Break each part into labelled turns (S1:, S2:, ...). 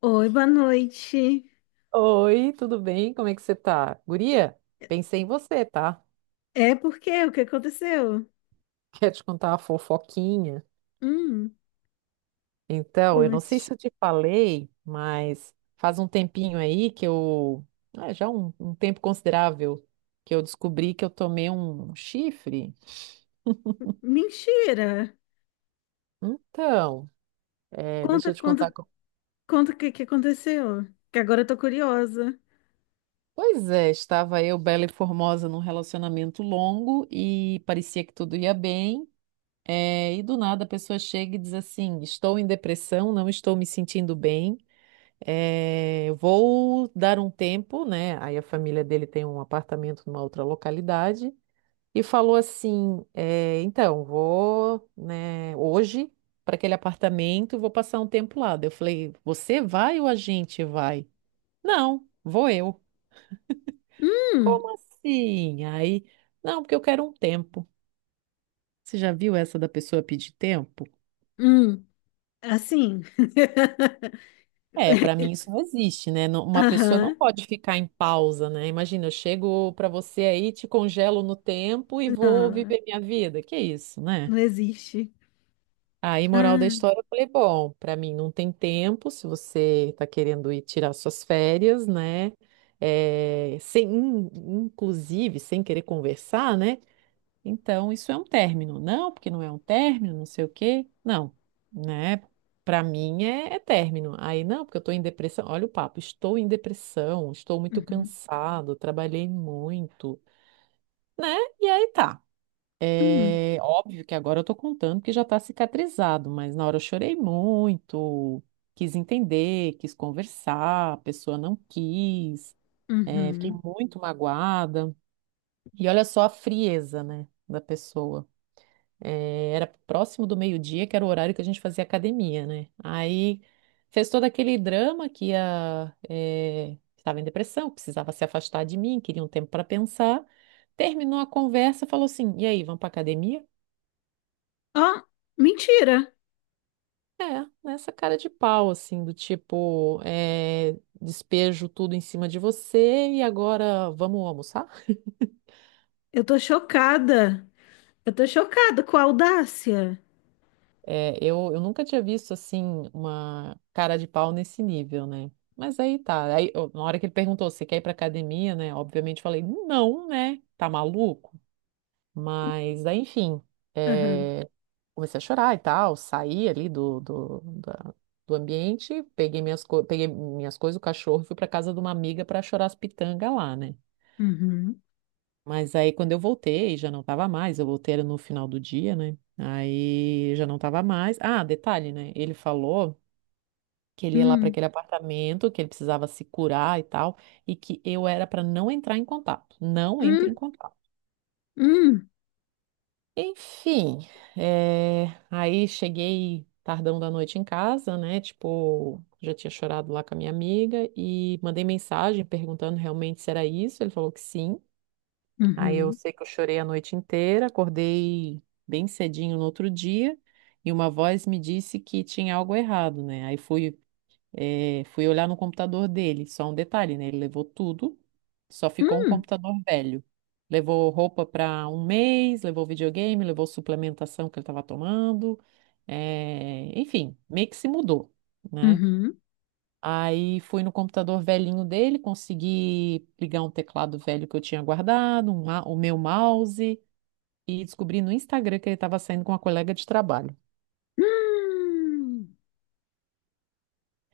S1: Oi, boa noite.
S2: Oi, tudo bem? Como é que você tá? Guria, pensei em você, tá?
S1: É porque o que aconteceu?
S2: Quer te contar uma fofoquinha?
S1: Hum,
S2: Então, eu não sei se
S1: conte.
S2: eu te falei, mas faz um tempinho aí que eu. Já um tempo considerável que eu descobri que eu tomei um chifre.
S1: Mentira.
S2: Então, é,
S1: Conta,
S2: deixa eu te contar.
S1: conta, conta o que que aconteceu. Que agora eu tô curiosa.
S2: Pois é, estava eu, bela e formosa, num relacionamento longo e parecia que tudo ia bem. É, e do nada a pessoa chega e diz assim: estou em depressão, não estou me sentindo bem, é, vou dar um tempo, né? Aí a família dele tem um apartamento numa outra localidade e falou assim: é, então, vou, né, hoje para aquele apartamento e vou passar um tempo lá. Daí eu falei: você vai ou a gente vai? Não, vou eu.
S1: Hum,
S2: Como assim? Aí, não, porque eu quero um tempo. Você já viu essa da pessoa pedir tempo?
S1: hum, assim.
S2: É, para mim isso não existe, né? Não. Uma pessoa não
S1: Aham,
S2: pode ficar em pausa, né? Imagina, eu chego para você aí, te congelo no tempo e vou
S1: não,
S2: viver minha vida. Que isso, né?
S1: não existe.
S2: Aí, moral da
S1: Ah,
S2: história, eu falei, bom, para mim não tem tempo, se você tá querendo ir tirar suas férias, né? É, sem, inclusive, sem querer conversar, né? Então, isso é um término. Não, porque não é um término, não sei o quê. Não, né? Para mim é término. Aí, não, porque eu estou em depressão. Olha o papo, estou em depressão, estou muito
S1: uhum,
S2: cansado, trabalhei muito, né? E aí tá.
S1: uhum,
S2: É óbvio que agora eu tô contando que já tá cicatrizado, mas na hora eu chorei muito, quis entender, quis conversar, a pessoa não quis, é, fiquei
S1: uhum.
S2: muito magoada. E olha só a frieza, né, da pessoa era próximo do meio-dia, que era o horário que a gente fazia academia, né? Aí fez todo aquele drama que estava em depressão, precisava se afastar de mim, queria um tempo para pensar. Terminou a conversa, falou assim: e aí, vamos para academia?
S1: Ó, mentira.
S2: É, nessa cara de pau, assim, do tipo, eh, despejo tudo em cima de você e agora vamos almoçar?
S1: Eu tô chocada. Eu tô chocada com a audácia.
S2: É, eu nunca tinha visto assim uma cara de pau nesse nível, né? Mas aí tá. Aí, eu. Na hora que ele perguntou se quer ir pra academia, né? Obviamente eu falei, não, né? Tá maluco? Mas aí, enfim,
S1: Aham,
S2: é, comecei a chorar e tal, saí ali do ambiente, peguei minhas coisas, o cachorro, e fui pra casa de uma amiga pra chorar as pitangas lá, né?
S1: uhum,
S2: Mas aí quando eu voltei, já não tava mais, eu voltei era no final do dia, né? Aí já não tava mais. Ah, detalhe, né? Ele falou que ele ia lá para
S1: hum,
S2: aquele apartamento, que ele precisava se curar e tal, e que eu era para não entrar em contato. Não entre
S1: hum,
S2: em contato.
S1: hum.
S2: Enfim, aí cheguei tardão da noite em casa, né? Tipo, já tinha chorado lá com a minha amiga e mandei mensagem perguntando realmente se era isso. Ele falou que sim. Aí eu
S1: Uhum.
S2: sei que eu chorei a noite inteira, acordei bem cedinho no outro dia e uma voz me disse que tinha algo errado, né? Aí fui, fui olhar no computador dele. Só um detalhe, né? Ele levou tudo, só ficou um
S1: Hum,
S2: computador velho. Levou roupa para um mês, levou videogame, levou suplementação que ele estava tomando, enfim, meio que se mudou, né?
S1: uhum.
S2: Aí fui no computador velhinho dele, consegui ligar um teclado velho que eu tinha guardado, o meu mouse, e descobri no Instagram que ele estava saindo com uma colega de trabalho.
S1: Hum,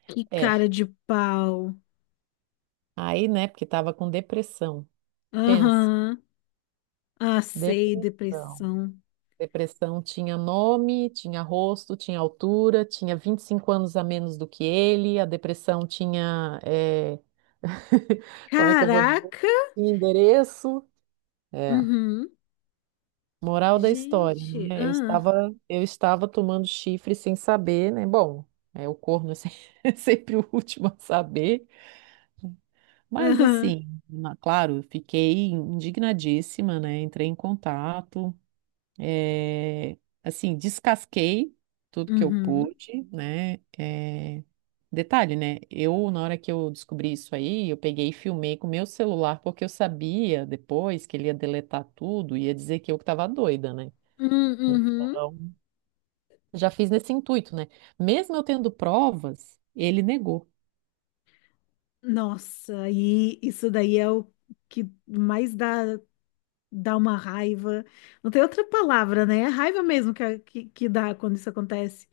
S1: que
S2: É,
S1: cara de pau.
S2: aí, né, porque estava com depressão. Pensa,
S1: Aham. Ah, sei,
S2: depressão.
S1: depressão.
S2: Depressão tinha nome, tinha rosto, tinha altura, tinha 25 anos a menos do que ele, a depressão tinha, é, como é que eu vou dizer?
S1: Caraca.
S2: Endereço. É.
S1: Uhum.
S2: Moral da história,
S1: Gente,
S2: né? Eu
S1: ah,
S2: estava, eu estava tomando chifre sem saber, né? Bom, é, o corno é sempre o último a saber, mas
S1: aham.
S2: assim, claro, fiquei indignadíssima, né? Entrei em contato, é, assim, descasquei tudo que eu
S1: Uhum.
S2: pude, né? É, detalhe, né? Eu, na hora que eu descobri isso aí, eu peguei e filmei com o meu celular, porque eu sabia depois que ele ia deletar tudo, ia dizer que eu que estava doida, né?
S1: Hum, uhum.
S2: Então já fiz nesse intuito, né? Mesmo eu tendo provas, ele negou.
S1: Nossa, e isso daí é o que mais dá uma raiva. Não tem outra palavra, né? É raiva mesmo que dá quando isso acontece.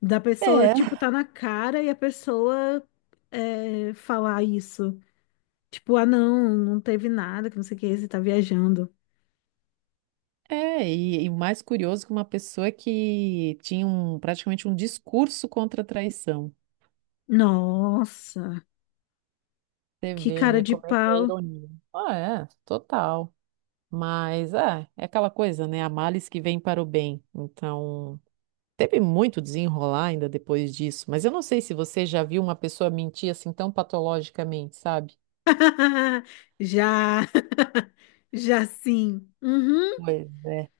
S1: Da pessoa,
S2: É.
S1: tipo, tá na cara e a pessoa falar isso. Tipo, ah, não, não teve nada, que não sei o que, você tá viajando.
S2: É, e o mais curioso é que uma pessoa que tinha um, praticamente um discurso contra a traição.
S1: Nossa,
S2: Você
S1: que
S2: vê,
S1: cara
S2: né,
S1: de
S2: como é que é a
S1: pau.
S2: ironia. Ah, é, total. Mas é, aquela coisa, né? Há males que vêm para o bem. Então, teve muito desenrolar ainda depois disso. Mas eu não sei se você já viu uma pessoa mentir assim tão patologicamente, sabe?
S1: Já, já sim. Uhum,
S2: Pois é.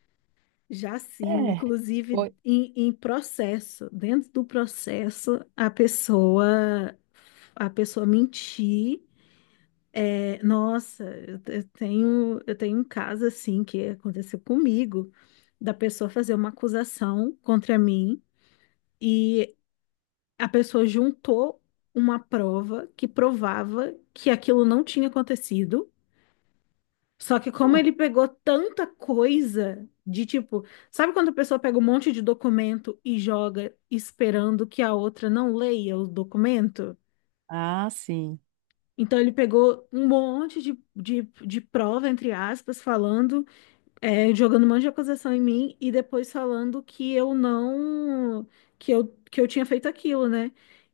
S1: já sim.
S2: É.
S1: Inclusive,
S2: Foi.
S1: em processo, dentro do processo, a pessoa mentir. É, nossa, eu tenho um caso assim que aconteceu comigo, da pessoa fazer uma acusação contra mim e a pessoa juntou uma prova que provava que aquilo não tinha acontecido. Só que como
S2: Hum.
S1: ele pegou tanta coisa de tipo, sabe quando a pessoa pega um monte de documento e joga esperando que a outra não leia o documento?
S2: Ah, sim.
S1: Então ele pegou um monte de prova, entre aspas, falando. Jogando um monte de acusação em mim e depois falando que eu não, que eu tinha feito aquilo, né?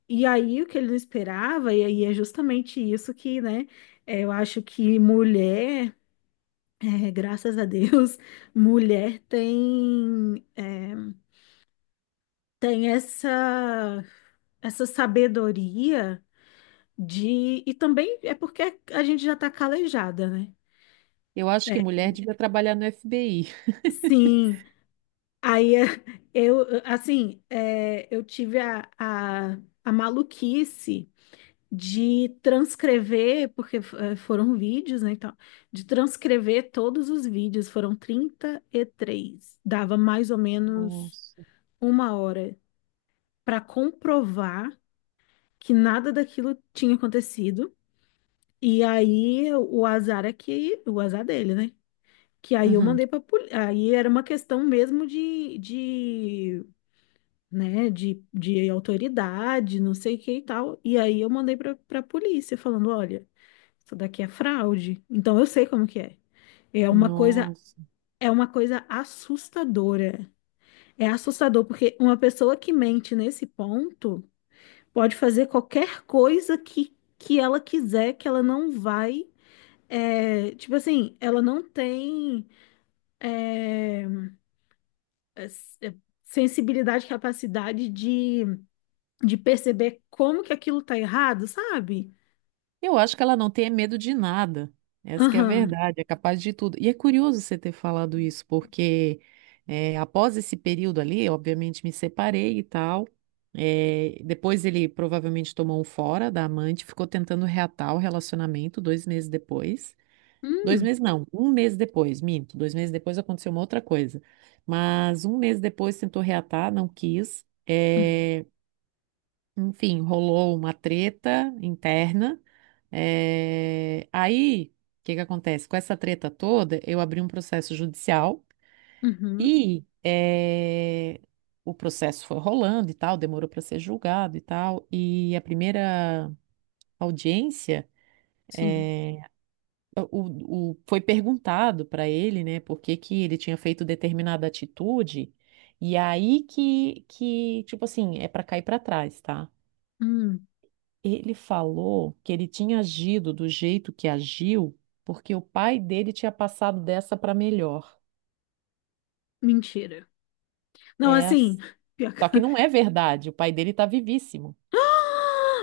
S1: E aí o que ele não esperava, e aí é justamente isso que, né, eu acho que mulher, graças a Deus, mulher tem essa sabedoria de, e também é porque a gente já tá calejada, né?
S2: Eu acho que
S1: É,
S2: mulher devia trabalhar no FBI.
S1: sim. Aí eu, assim, eu tive a maluquice de transcrever, porque foram vídeos, né, então, de transcrever todos os vídeos, foram 33 dava mais ou menos
S2: Nossa.
S1: uma hora para comprovar que nada daquilo tinha acontecido. E aí o azar é que, o azar dele, né? Que aí eu
S2: Uhum.
S1: mandei para aí era uma questão mesmo de né, de autoridade, não sei o que e tal. E aí eu mandei pra polícia falando, olha, isso daqui é fraude. Então eu sei como que é. É uma coisa,
S2: Nossa.
S1: é uma coisa assustadora. É assustador porque uma pessoa que mente nesse ponto pode fazer qualquer coisa que ela quiser, que ela não vai. Tipo assim, ela não tem é, é, sensibilidade, capacidade de perceber como que aquilo tá errado, sabe?
S2: Eu acho que ela não tem medo de nada. Essa que é a
S1: Aham.
S2: verdade, é capaz de tudo. E é curioso você ter falado isso, porque após esse período ali, obviamente me separei e tal. Depois ele provavelmente tomou um fora da amante, ficou tentando reatar o relacionamento 2 meses depois. Dois
S1: Hum,
S2: meses não, um mês depois, minto. 2 meses depois aconteceu uma outra coisa. Mas um mês depois tentou reatar, não quis.
S1: hum,
S2: É, enfim, rolou uma treta interna. É, Aí, o que que acontece? Com essa treta toda, eu abri um processo judicial
S1: uhum,
S2: e o processo foi rolando e tal, demorou para ser julgado e tal. E a primeira audiência.
S1: sim.
S2: Foi perguntado para ele, né, por que que ele tinha feito determinada atitude, e aí que tipo assim, é para cair para trás, tá?
S1: Hum,
S2: Ele falou que ele tinha agido do jeito que agiu porque o pai dele tinha passado dessa para melhor.
S1: mentira. Não,
S2: É,
S1: assim, pior que-
S2: só que não é verdade, o pai dele tá vivíssimo.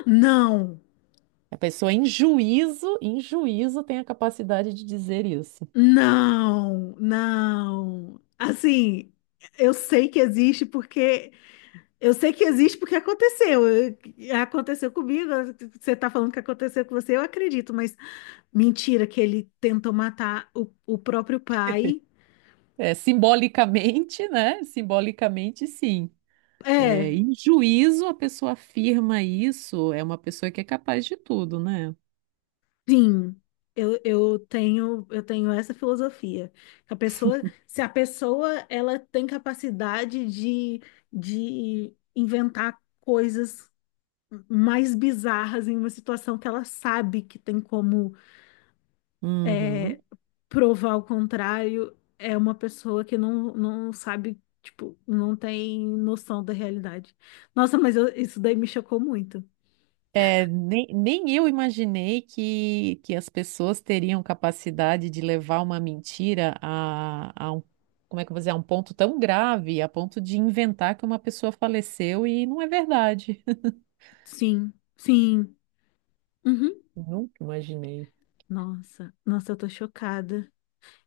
S1: não,
S2: A pessoa em juízo tem a capacidade de dizer isso.
S1: não, não. Assim, eu sei que existe porque eu sei que existe porque aconteceu. Aconteceu comigo, você tá falando que aconteceu com você, eu acredito, mas mentira que ele tentou matar o próprio pai.
S2: É, simbolicamente, né? Simbolicamente, sim. É,
S1: É.
S2: em juízo, a pessoa afirma isso, é uma pessoa que é capaz de tudo, né?
S1: Sim, eu tenho essa filosofia. Se a pessoa ela tem capacidade de inventar coisas mais bizarras em uma situação que ela sabe que tem como
S2: Uhum.
S1: é, provar o contrário, é uma pessoa que não sabe, tipo, não tem noção da realidade. Nossa, mas isso daí me chocou muito.
S2: É, nem eu imaginei que, as pessoas teriam capacidade de levar uma mentira a um, como é que eu vou dizer, a um ponto tão grave, a ponto de inventar que uma pessoa faleceu e não é verdade.
S1: Sim, sim. Uhum.
S2: Nunca imaginei.
S1: Nossa, nossa, eu tô chocada.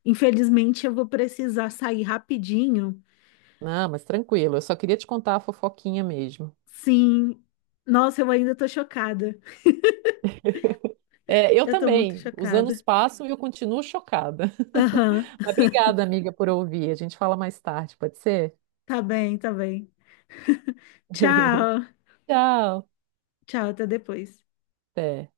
S1: Infelizmente, eu vou precisar sair rapidinho.
S2: Não, mas tranquilo, eu só queria te contar a fofoquinha mesmo.
S1: Sim. Nossa, eu ainda tô chocada.
S2: É, eu
S1: Eu tô muito
S2: também. Os anos
S1: chocada.
S2: passam e eu continuo chocada.
S1: Aham.
S2: Mas obrigada, amiga, por ouvir. A gente fala mais tarde, pode ser?
S1: Tá bem, tá bem. Tchau.
S2: Tchau.
S1: Tchau, até depois.
S2: Até.